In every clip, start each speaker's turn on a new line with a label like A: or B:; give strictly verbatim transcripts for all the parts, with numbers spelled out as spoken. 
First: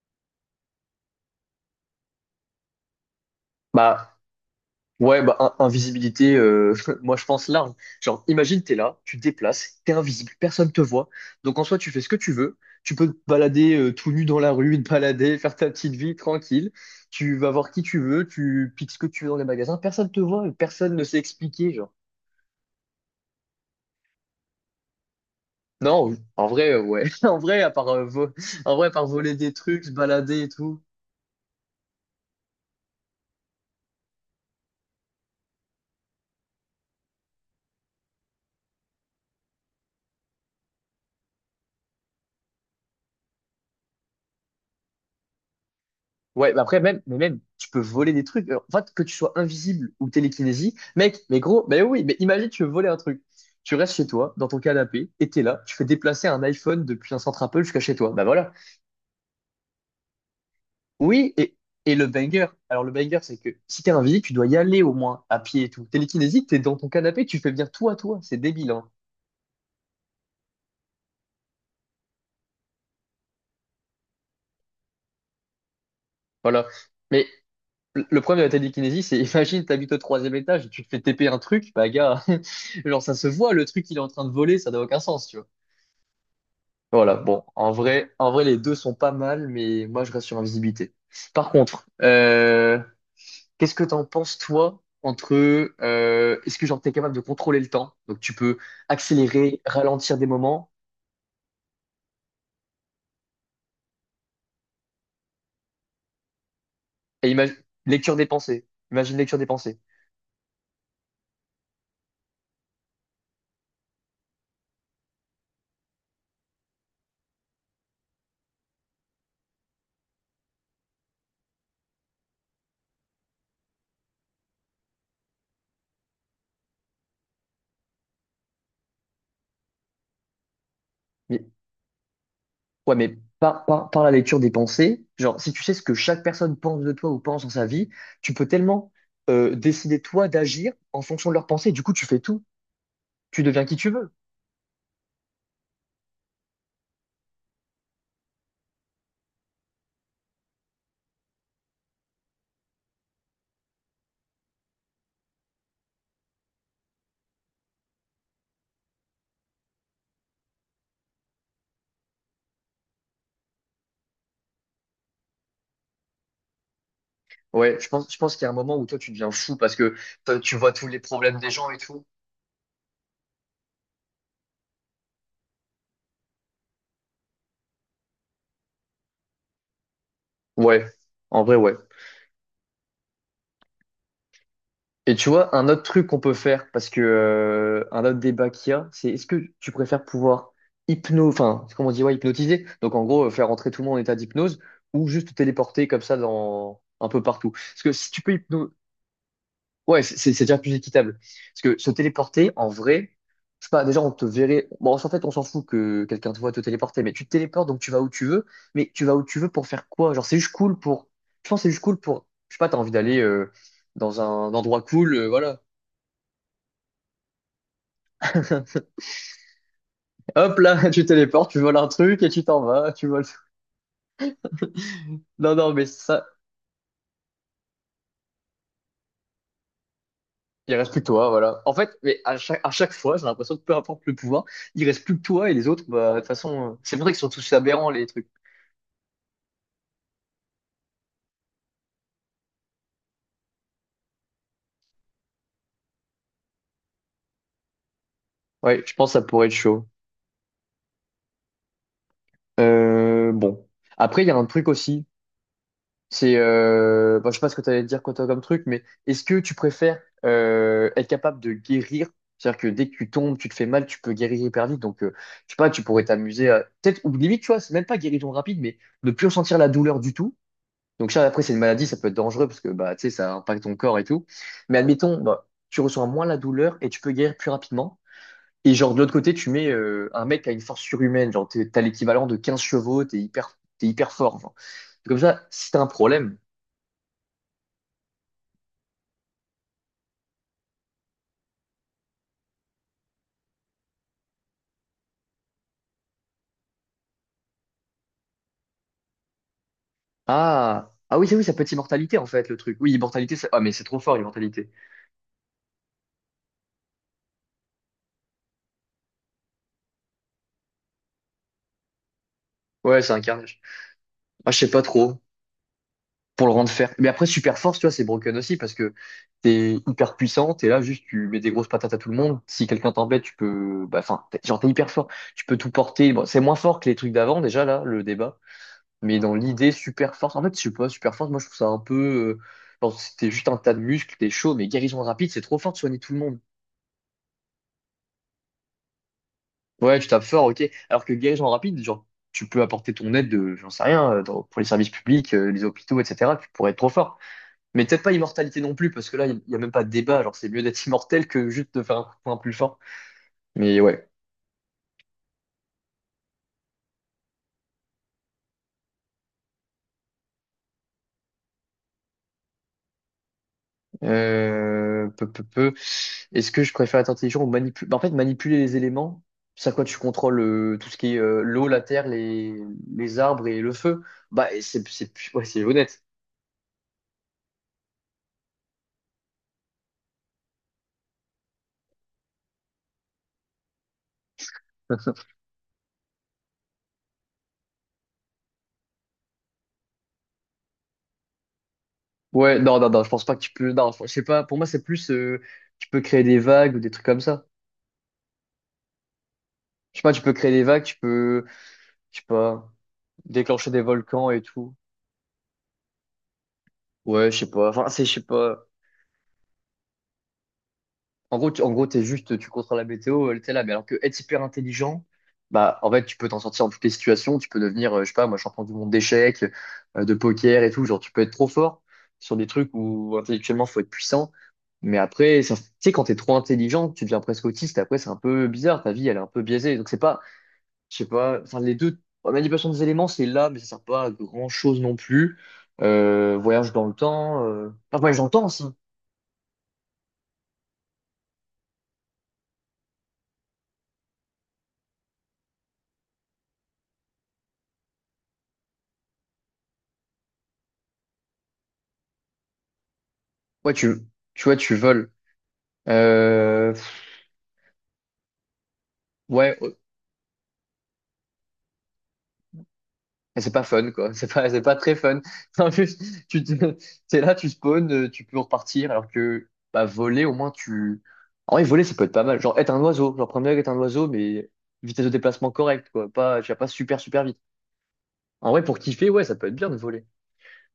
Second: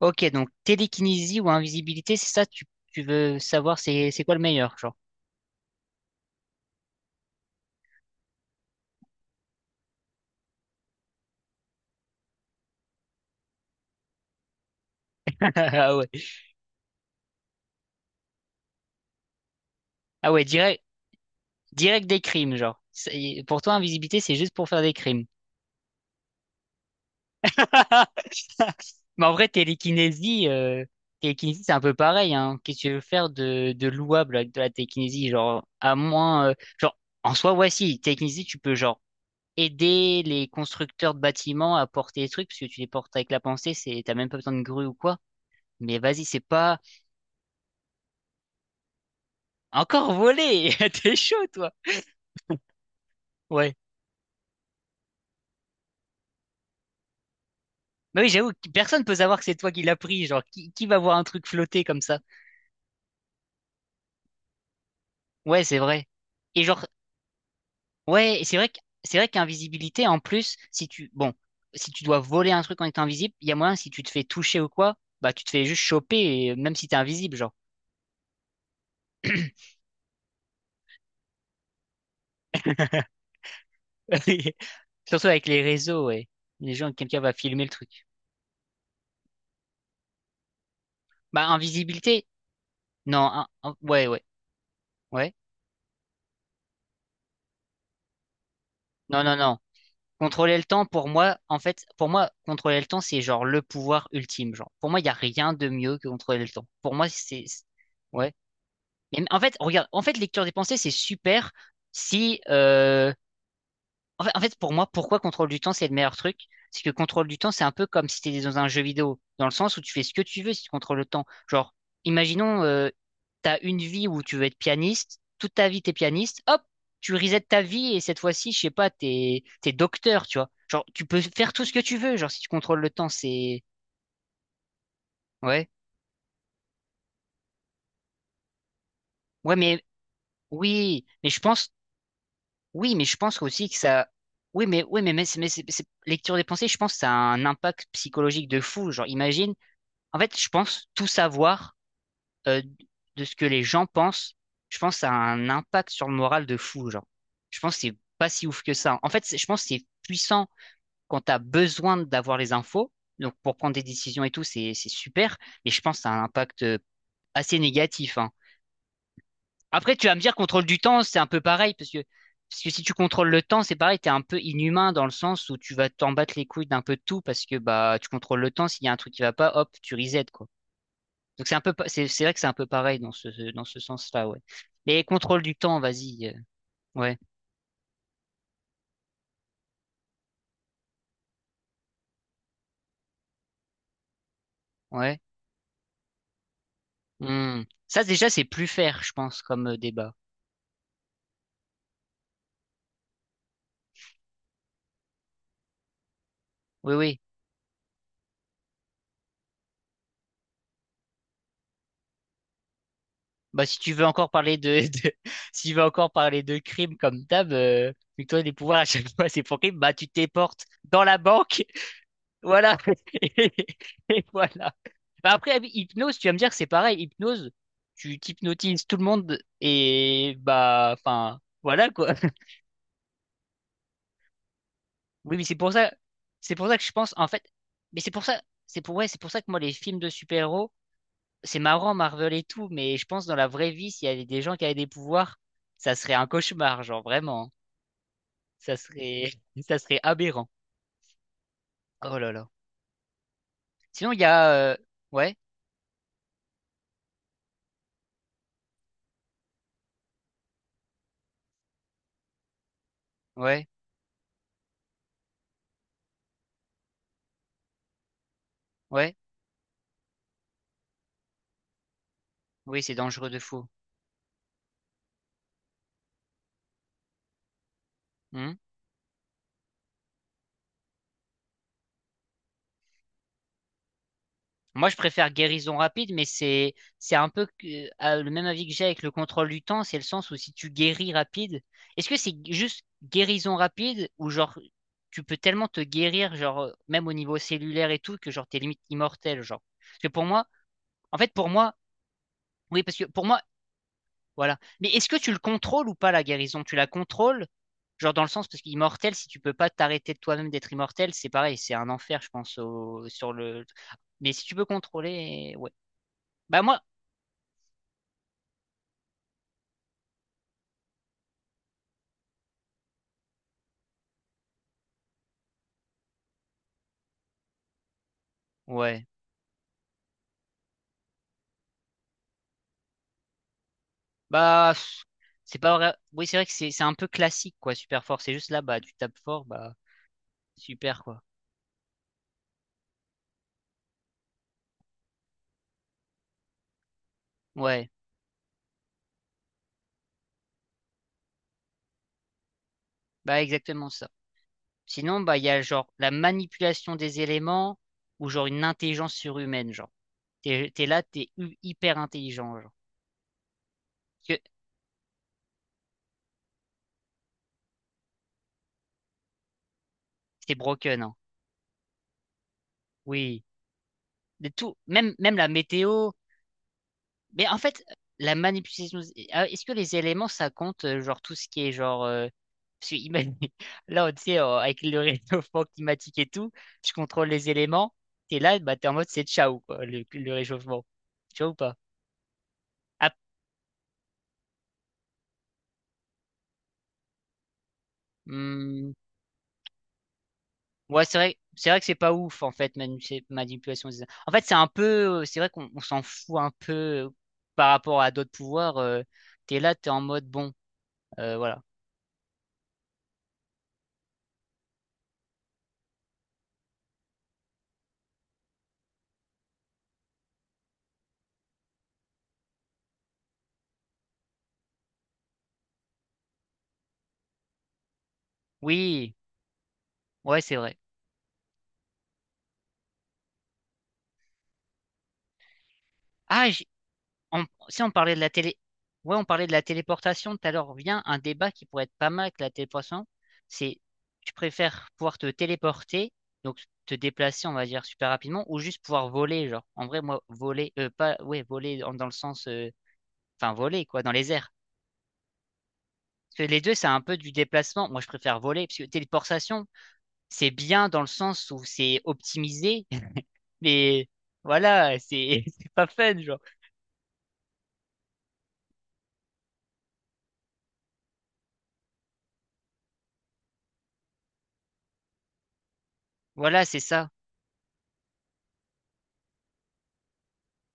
A: Ok, donc télékinésie ou invisibilité, c'est ça, tu, tu veux savoir c'est
B: Bah
A: c'est quoi le meilleur, genre.
B: ouais, bah in- invisibilité, euh, moi je pense large. Genre, imagine t'es là, tu te déplaces, t'es invisible, personne te voit. Donc en soi, tu fais ce que tu veux. Tu peux te balader euh, tout nu dans la rue, te balader, faire ta petite
A: Ah ouais.
B: vie tranquille. Tu vas voir qui tu veux, tu piques ce que tu veux dans les magasins, personne te
A: Ah ouais,
B: voit,
A: direct,
B: personne ne sait expliquer, genre.
A: direct des crimes, genre. C'est- Pour toi, invisibilité, c'est juste pour faire des crimes.
B: Non, en vrai, euh, ouais. En vrai, à part, euh, vo- en vrai, à part
A: Mais en
B: voler
A: vrai,
B: des trucs, se balader
A: télékinésie,
B: et tout.
A: euh, télékinésie, c'est un peu pareil, hein. Qu'est-ce que tu veux faire de, de louable avec de la télékinésie, genre, à moins, euh, genre, en soi, ouais, si, télékinésie, tu peux, genre, aider les constructeurs de bâtiments à porter des trucs, parce que tu les portes avec la pensée, c'est, t'as même pas besoin de grue ou quoi. Mais vas-y, c'est
B: Ouais, bah
A: pas.
B: après, même, mais même, tu peux voler des trucs. En fait, que tu sois invisible ou
A: Encore volé!
B: télékinésie,
A: T'es
B: mec,
A: chaud,
B: mais gros,
A: toi!
B: mais oui, mais imagine, tu veux voler un truc. Tu
A: Ouais.
B: restes chez toi, dans ton canapé, et t'es là, tu fais déplacer un iPhone depuis un centre Apple jusqu'à chez toi.
A: Bah
B: Bah
A: oui, j'avoue,
B: voilà.
A: que personne peut savoir que c'est toi qui l'as pris. Genre, qui, qui va voir un
B: Oui,
A: truc
B: et,
A: flotter
B: et
A: comme
B: le
A: ça?
B: banger. Alors, le banger, c'est que si t'es invisible, tu dois y aller au moins, à pied
A: Ouais,
B: et
A: c'est
B: tout.
A: vrai.
B: Télékinésie, t'es
A: Et
B: dans
A: genre,
B: ton canapé, tu fais venir tout à toi. C'est
A: ouais, et c'est vrai
B: débile,
A: que,
B: hein.
A: c'est vrai qu'invisibilité, en plus, si tu, bon, si tu dois voler un truc en étant invisible, il y a moyen, si tu te fais toucher ou quoi, bah, tu te fais juste choper, et
B: Voilà.
A: même si t'es
B: Mais
A: invisible, genre.
B: le le problème de la télékinésie, c'est imagine, t'habites au troisième étage et tu te fais T P un truc, bah gars, genre ça se voit, le truc il est en train de voler, ça n'a aucun
A: Surtout
B: sens, tu
A: avec
B: vois.
A: les réseaux, ouais. Les gens,
B: Voilà,
A: quelqu'un va
B: bon,
A: filmer le
B: en
A: truc.
B: vrai, en vrai, les deux sont pas mal, mais moi, je reste sur invisibilité.
A: Bah,
B: Par contre,
A: invisibilité?
B: euh,
A: Non, un-
B: qu'est-ce
A: un-
B: que t'en
A: ouais, ouais,
B: penses, toi, entre,
A: ouais.
B: euh, est-ce que genre t'es capable de contrôler le temps? Donc, tu peux
A: Non, non, non.
B: accélérer, ralentir des
A: Contrôler le
B: moments,
A: temps, pour moi, en fait, pour moi, contrôler le temps, c'est genre le pouvoir ultime. Genre, pour moi, il n'y a rien de mieux que contrôler le temps. Pour moi,
B: et
A: c'est,
B: imagine,
A: c'est-
B: lecture des
A: ouais.
B: pensées. Imagine
A: Mais
B: lecture
A: en
B: des
A: fait,
B: pensées.
A: regarde, en fait, lecture des pensées, c'est super si, euh, en fait, en fait, pour moi, pourquoi contrôle du temps, c'est le meilleur truc? C'est que contrôle du temps, c'est un peu comme si tu étais dans un jeu vidéo, dans le sens où tu fais ce que tu veux si tu contrôles le temps. Genre, imaginons, euh, tu as une vie où tu veux être pianiste, toute ta vie, t'es pianiste, hop, tu resets ta vie et cette fois-ci, je sais pas, t'es, t'es docteur, tu vois. Genre, tu peux
B: Mais,
A: faire tout ce que tu veux, genre, si tu contrôles le
B: ouais,
A: temps,
B: mais
A: c'est.
B: par, par, par la lecture des pensées, genre, si tu
A: Ouais.
B: sais ce que chaque personne pense de toi ou pense dans sa vie, tu peux tellement,
A: Ouais,
B: euh,
A: mais
B: décider, toi, d'agir en
A: oui, mais
B: fonction de
A: je
B: leurs
A: pense,
B: pensées. Du coup, tu fais tout.
A: oui, mais je pense
B: Tu deviens
A: aussi
B: qui
A: que
B: tu
A: ça.
B: veux.
A: Oui, mais oui, mais, mais, c'est- mais c'est- c'est- lecture des pensées, je pense que ça a un impact psychologique de fou. Genre, imagine. En fait, je pense tout savoir euh, de ce que les gens pensent, je pense ça a un impact sur le moral de fou, genre. Je pense que c'est pas si ouf que ça. En fait, c'est- je pense que c'est puissant quand t'as besoin d'avoir les infos. Donc pour prendre des décisions et tout, c'est c'est super. Mais je pense que ça a un impact euh, assez
B: Ouais, je pense, je
A: négatif, hein.
B: pense qu'il y a un moment où toi tu deviens fou parce
A: Après,
B: que
A: tu vas me dire
B: toi, tu
A: contrôle
B: vois
A: du
B: tous les
A: temps, c'est un
B: problèmes
A: peu
B: des gens
A: pareil
B: et
A: parce que
B: tout.
A: parce que si tu contrôles le temps, c'est pareil, t'es un peu inhumain dans le sens où tu vas t'en battre les couilles d'un peu de tout parce que bah tu contrôles le temps. S'il y a un truc qui va pas, hop, tu reset, quoi.
B: Ouais, en
A: Donc c'est
B: vrai,
A: un peu,
B: ouais.
A: pa- c'est c'est vrai que c'est un peu pareil dans ce dans ce sens-là, ouais. Mais
B: Et tu
A: contrôle du
B: vois, un
A: temps,
B: autre truc qu'on
A: vas-y, euh,
B: peut faire, parce que
A: ouais,
B: euh, un autre débat qu'il y a, c'est est-ce que tu préfères pouvoir hypno, enfin, comment on dit, ouais, hypnotiser, donc en gros, euh, faire rentrer tout le monde en état d'hypnose, ou
A: ouais.
B: juste te téléporter comme ça dans un peu partout.
A: Hmm.
B: Parce que
A: Ça
B: si tu
A: déjà
B: peux
A: c'est plus
B: hypno.
A: faire, je pense, comme euh,
B: Ouais,
A: débat.
B: c'est c'est- c'est déjà plus équitable. Parce que se téléporter, en vrai, je sais pas, déjà on te verrait. Bon, en fait, on s'en fout que quelqu'un te voit te
A: Oui,
B: téléporter, mais
A: oui.
B: tu te téléportes donc tu vas où tu veux. Mais tu vas où tu veux pour faire quoi? Genre, c'est juste cool pour. Je pense que c'est juste cool pour. Je sais pas, t'as envie d'aller euh,
A: Bah si tu veux
B: dans
A: encore
B: un
A: parler de,
B: endroit
A: de
B: cool, euh, voilà.
A: si tu veux encore parler de crime comme d'hab, euh, vu que toi les pouvoirs à chaque fois c'est pour crime, bah tu te
B: Hop
A: téléportes
B: là,
A: dans
B: tu
A: la
B: téléportes, tu
A: banque.
B: voles un truc et tu t'en
A: Voilà.
B: vas, tu voles.
A: Et voilà. Bah,
B: Non,
A: après
B: non, mais
A: hypnose,
B: ça,
A: tu vas me dire que c'est pareil. Hypnose, tu t'hypnotises tout le monde et
B: il reste
A: bah
B: plus que toi,
A: enfin
B: voilà. En
A: voilà
B: fait,
A: quoi.
B: mais à chaque, à chaque fois, j'ai l'impression que peu importe le pouvoir, il reste plus que
A: Oui, mais
B: toi
A: c'est
B: et les
A: pour
B: autres,
A: ça,
B: bah, de toute
A: c'est pour
B: façon, euh,
A: ça que je
B: c'est
A: pense,
B: vrai qu'ils
A: en
B: sont
A: fait,
B: tous aberrants,
A: mais
B: les
A: c'est pour
B: trucs.
A: ça, c'est pour, ouais, c'est pour ça que moi, les films de super-héros, c'est marrant, Marvel et tout, mais je pense dans la vraie vie, s'il y avait des gens qui avaient des pouvoirs, ça serait un cauchemar, genre vraiment. Ça
B: Ouais, je pense que ça
A: serait,
B: pourrait être
A: ça
B: chaud.
A: serait aberrant. Oh là là.
B: Euh, bon.
A: Sinon, il
B: Après,
A: y
B: il y a un
A: a,
B: truc
A: euh,
B: aussi,
A: ouais,
B: c'est, euh, bon, je sais pas ce que tu allais dire quand t'as comme truc, mais est-ce que tu préfères euh, être capable de guérir? C'est-à-dire que dès que tu tombes, tu te
A: ouais,
B: fais mal, tu peux guérir hyper vite. Donc, euh, je sais pas, tu pourrais t'amuser à... Peut-être, ou limite, tu vois, c'est même pas guérison rapide, mais ne
A: ouais,
B: plus ressentir la douleur du tout. Donc, ça, après, c'est une maladie, ça peut être dangereux parce que,
A: oui, c'est
B: bah, tu sais,
A: dangereux
B: ça
A: de
B: impacte
A: fou.
B: ton corps et tout. Mais admettons, bah, tu ressens moins la douleur et tu peux guérir plus rapidement.
A: Hmm.
B: Et genre, de l'autre côté, tu mets euh, un mec qui a une force surhumaine, genre, t'es- t'as l'équivalent de quinze chevaux, t'es hyper, t'es hyper fort, genre.
A: Moi, je
B: Comme
A: préfère
B: ça, si
A: guérison
B: t'as un
A: rapide, mais
B: problème.
A: c'est c'est un peu que- euh, le même avis que j'ai avec le contrôle du temps, c'est le sens où si tu guéris rapide, est-ce que c'est juste guérison rapide ou genre tu peux tellement te guérir genre euh, même au niveau cellulaire et tout que genre t'es limite immortel genre. Parce que pour moi,
B: Ah,
A: en
B: ah oui,
A: fait
B: c'est oui,
A: pour
B: ça peut être
A: moi,
B: immortalité en fait, le truc.
A: oui
B: Oui,
A: parce que pour
B: immortalité,
A: moi
B: ça... ah, mais c'est trop fort,
A: voilà.
B: immortalité.
A: Mais est-ce que tu le contrôles ou pas la guérison? Tu la contrôles genre dans le sens parce qu'immortel si tu peux pas t'arrêter de toi-même d'être immortel, c'est pareil, c'est un enfer je pense
B: Ouais,
A: au-
B: c'est un
A: sur
B: carnage.
A: le. Mais si
B: Ah,
A: tu
B: je
A: peux
B: sais pas trop
A: contrôler, ouais.
B: pour le
A: Bah
B: rendre
A: moi.
B: fer. Mais après, super force, tu vois, c'est broken aussi parce que t'es hyper puissant, t'es là, juste, tu mets des grosses patates à tout le monde. Si quelqu'un t'embête, tu peux. Bah, enfin, t'es- genre, t'es hyper fort, tu peux tout porter. Bon, c'est moins fort que les trucs d'avant, déjà, là, le débat.
A: Ouais.
B: Mais dans l'idée, super force, en fait, je sais pas, super force, moi je trouve ça un peu, euh, genre, c'était juste un tas de muscles, t'es chaud, mais
A: Bah,
B: guérison
A: pff,
B: rapide, c'est trop
A: c'est
B: fort
A: pas
B: de
A: vrai.
B: soigner tout le
A: Oui, c'est
B: monde.
A: vrai que c'est c'est un peu classique, quoi, super fort. C'est juste là, bah, tu tapes fort, bah,
B: Ouais, tu tapes fort, ok.
A: super,
B: Alors que
A: quoi.
B: guérison rapide, genre, tu peux apporter ton aide de, j'en sais rien, euh, dans- pour les services publics, euh, les hôpitaux, et cetera. Tu pourrais être trop fort. Mais
A: Ouais.
B: peut-être pas immortalité non plus, parce que là, il n'y y a même pas de débat. Genre, c'est mieux d'être immortel que juste de faire un coup de poing plus fort.
A: Bah,
B: Mais
A: exactement ça.
B: ouais.
A: Sinon, bah, il y a genre la manipulation des éléments ou genre une intelligence surhumaine, genre. T'es, t'es là, t'es hu- hyper intelligent, genre. Parce que
B: Euh, peu, peu, peu. Est-ce que je préfère être intelligent ou manipuler? En fait, manipuler les éléments, c'est à quoi tu contrôles
A: t'es
B: euh, tout ce
A: broken, hein.
B: qui est euh, l'eau, la terre, les, les
A: Oui.
B: arbres et le feu.
A: Mais
B: Bah, et
A: tout,
B: c'est, c'est,
A: même, même
B: ouais,
A: la
B: c'est honnête.
A: météo. Mais en fait, la manipulation, ah, est-ce que les éléments, ça compte, euh, genre tout ce qui est genre. Euh, parce que imagine- là, on- tu sais, euh, avec le réchauffement climatique et tout, je contrôle les éléments, t'es là, bah, t'es en mode c'est ciao, quoi, le, le réchauffement. Tu vois ou pas?
B: Ouais, non, non, non, je
A: Ah,
B: pense pas que tu peux. Non, je sais pas. Pour moi, c'est plus euh, tu peux créer des vagues ou des trucs comme ça.
A: hmm,
B: Je sais pas, tu peux créer des vagues, tu
A: ouais, c'est vrai,
B: peux,
A: c'est vrai que c'est pas
B: je sais
A: ouf, en
B: pas,
A: fait, manu- c'est-
B: déclencher des
A: manipulation. des-
B: volcans
A: En
B: et
A: fait, c'est un
B: tout.
A: peu, euh, c'est vrai qu'on on s'en fout un peu euh,
B: Ouais, je sais pas.
A: par
B: Enfin,
A: rapport
B: c'est,
A: à
B: je sais
A: d'autres
B: pas.
A: pouvoirs. Euh, t'es là, t'es en mode bon, euh,
B: En gros, tu,
A: voilà.
B: en gros, t'es juste, tu contrôles la météo, elle t'es là. Mais alors que être hyper intelligent, bah, en fait, tu peux t'en sortir dans toutes les situations. Tu peux devenir, euh, je sais pas, moi, champion du monde d'échecs, euh, de poker et tout. Genre, tu peux être trop fort sur des trucs où intellectuellement, faut être puissant. Mais après, ça- tu sais, quand t'es trop intelligent, tu deviens presque autiste. Après, c'est un peu bizarre. Ta vie,
A: Oui,
B: elle est un peu biaisée. Donc, c'est pas,
A: ouais, c'est vrai.
B: je sais pas, enfin, les deux, la manipulation des éléments, c'est là, mais ça sert pas à grand chose non plus. Euh,
A: Ah, j-
B: voyage dans le temps,
A: On,
B: euh...
A: si on
B: enfin,
A: parlait
B: voyage
A: de
B: dans
A: la
B: le temps
A: télé,
B: aussi.
A: ouais, on parlait de la téléportation tout à l'heure. Vient un débat qui pourrait être pas mal avec la téléportation. C'est tu préfères pouvoir te téléporter, donc te déplacer, on va dire super rapidement, ou juste pouvoir voler, genre. En vrai, moi, voler, euh, pas, ouais, voler en- dans le sens, euh, enfin
B: Ouais,
A: voler
B: tu,
A: quoi, dans les
B: tu
A: airs.
B: vois, tu voles.
A: Parce que les
B: Euh,
A: deux, c'est un peu du déplacement. Moi, je préfère voler, parce que
B: Ouais,
A: téléportation,
B: ouais.
A: c'est bien dans le sens où c'est optimisé,
B: C'est pas fun,
A: mais
B: quoi. C'est pas, c'est pas très
A: voilà,
B: fun.
A: c'est c'est
B: En
A: pas
B: plus,
A: fun, genre.
B: tu te- t'es là, tu spawns, euh, tu peux repartir, alors que, bah, voler, au moins, tu... En vrai, voler, ça peut être pas mal. Genre, être un oiseau. Genre, prendre est un oiseau, mais vitesse de déplacement correcte, quoi. Pas, tu vas
A: Voilà,
B: pas
A: c'est
B: super,
A: ça.
B: super vite. En vrai, pour kiffer, ouais, ça peut être bien de voler.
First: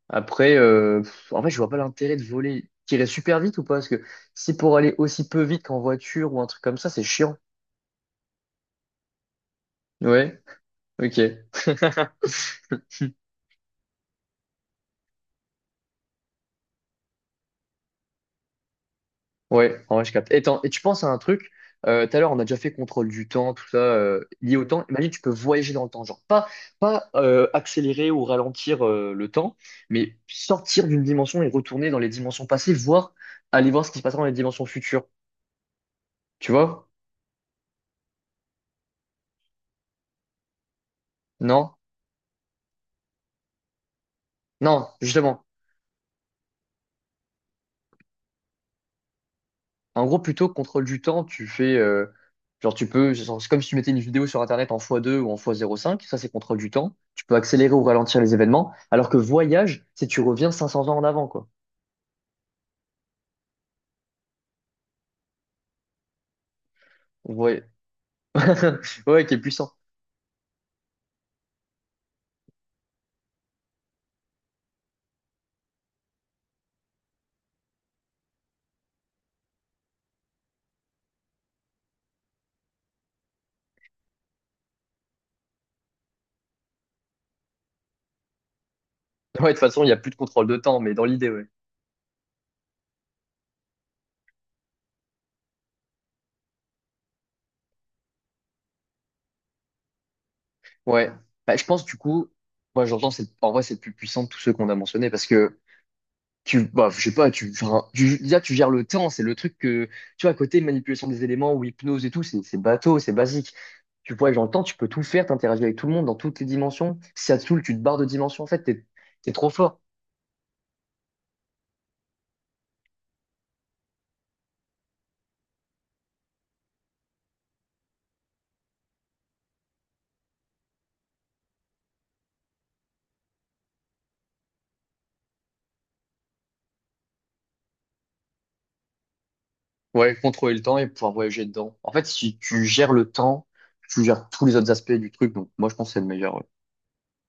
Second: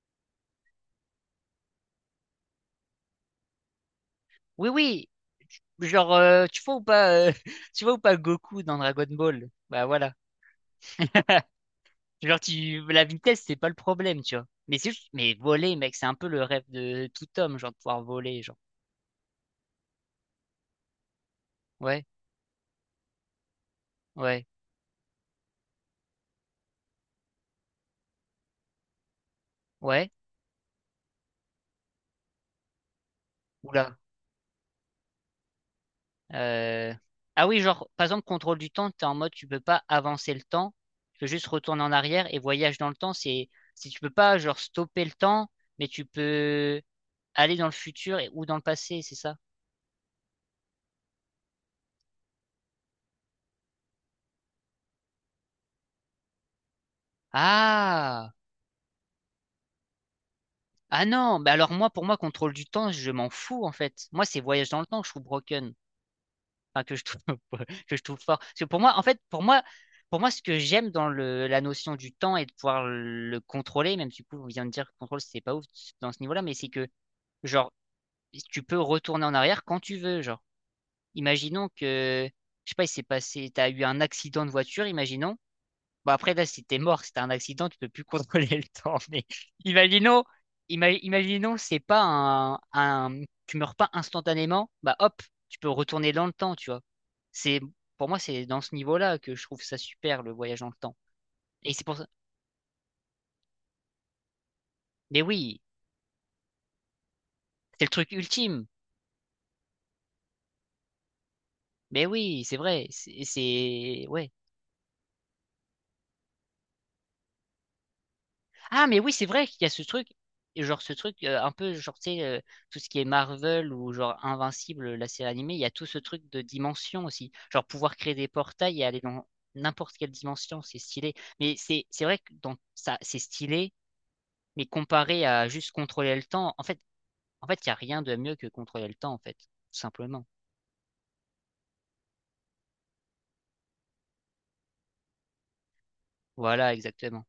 B: Après, euh, pff, en vrai, je vois pas l'intérêt de voler. Tirer super vite ou pas? Parce que si
A: Oui,
B: pour aller
A: oui.
B: aussi peu vite qu'en
A: Genre,
B: voiture ou
A: euh,
B: un
A: tu
B: truc
A: vois
B: comme
A: ou
B: ça, c'est
A: pas, euh,
B: chiant.
A: tu vois ou pas Goku dans Dragon Ball? Bah voilà.
B: Ouais, ok.
A: Genre, tu, la vitesse, c'est pas le problème, tu vois. Mais c'est juste, mais voler, mec, c'est un peu le rêve de tout homme, genre, de pouvoir voler, genre.
B: Ouais, en vrai, je capte. Et, t'en- et tu penses à un truc,
A: Ouais,
B: euh, tout à l'heure, on a déjà fait contrôle du temps, tout ça, euh,
A: ouais,
B: lié au temps. Imagine, tu peux voyager dans le temps, genre pas, pas euh, accélérer ou ralentir euh, le temps,
A: ouais.
B: mais sortir d'une dimension et retourner dans les dimensions passées, voire aller voir ce
A: Oula.
B: qui se passera dans les dimensions futures. Tu vois?
A: Euh... Ah oui, genre, par exemple, contrôle du temps, t'es en mode, tu peux pas avancer le temps. Tu peux juste
B: Non?
A: retourner en arrière et voyage dans le temps, c'est, si tu peux pas, genre,
B: Non,
A: stopper le
B: justement.
A: temps, mais tu peux aller dans le futur et, ou dans le passé, c'est ça?
B: En gros, plutôt que contrôle du temps, tu fais, euh, genre, tu peux, genre, c'est comme si tu mettais une vidéo sur Internet en fois deux ou en fois zéro,cinq, ça, c'est contrôle du temps. Tu peux accélérer ou ralentir
A: Ah!
B: les événements, alors que voyage, c'est tu reviens cinq cents ans en
A: Ah
B: avant,
A: non,
B: quoi.
A: bah alors moi, pour moi, contrôle du temps, je m'en fous en fait. Moi, c'est voyage dans le temps que je trouve broken, enfin que je trouve
B: Ouais.
A: que je trouve fort. Parce que pour moi, en fait,
B: Ouais, qui est
A: pour moi,
B: puissant.
A: pour moi, ce que j'aime dans le la notion du temps et de pouvoir le contrôler, même si du coup, on vient de dire que contrôle, c'est pas ouf dans ce niveau-là, mais c'est que genre tu peux retourner en arrière quand tu veux. Genre, imaginons que je sais pas, il s'est passé, t'as eu un accident de voiture, imaginons. Bon, après, là, si t'es mort, si t'as un accident, tu peux plus contrôler le temps. Mais
B: Ouais, de toute façon, il n'y a plus de
A: imaginons,
B: contrôle de temps,
A: ima-
B: mais dans l'idée, ouais.
A: imaginons, c'est pas un, un, tu meurs pas instantanément, bah hop, tu peux retourner dans le temps, tu vois. C'est, pour moi, c'est dans ce niveau-là que je trouve ça super, le voyage dans le temps.
B: Ouais. Bah, je
A: Et c'est
B: pense,
A: pour
B: du
A: ça.
B: coup, moi, j'entends, c'est, en vrai, c'est le plus puissant de tous ceux qu'on a mentionnés
A: Mais
B: parce que
A: oui,
B: tu, bah, je sais pas, tu,
A: c'est
B: enfin,
A: le truc
B: tu- déjà, tu
A: ultime.
B: gères le temps, c'est le truc que, tu vois, à côté, manipulation des éléments ou
A: Mais
B: hypnose et tout, c'est,
A: oui, c'est
B: c'est
A: vrai.
B: bateau, c'est
A: C'est,
B: basique.
A: c'est-
B: Tu
A: ouais.
B: vois, j'entends, tu peux tout faire, t'interagis avec tout le monde dans toutes les dimensions. Si ça te saoule, tu te barres de dimension. En fait, t'es,
A: Ah, mais oui, c'est
B: t'es
A: vrai
B: trop
A: qu'il y a ce
B: fort.
A: truc, genre ce truc euh, un peu, genre, tu sais, euh, tout ce qui est Marvel ou genre Invincible, la série animée, il y a tout ce truc de dimension aussi. Genre pouvoir créer des portails et aller dans n'importe quelle dimension, c'est stylé. Mais c'est c'est vrai que dans ça, c'est stylé, mais comparé à juste contrôler le temps, en fait, en fait, il n'y a rien de mieux que contrôler le temps, en fait, tout
B: Ouais,
A: simplement.
B: contrôler le temps et pouvoir voyager dedans. En fait, si tu gères le temps, tu gères tous les autres aspects du truc. Donc, moi, je pense que c'est le meilleur.
A: Voilà, exactement.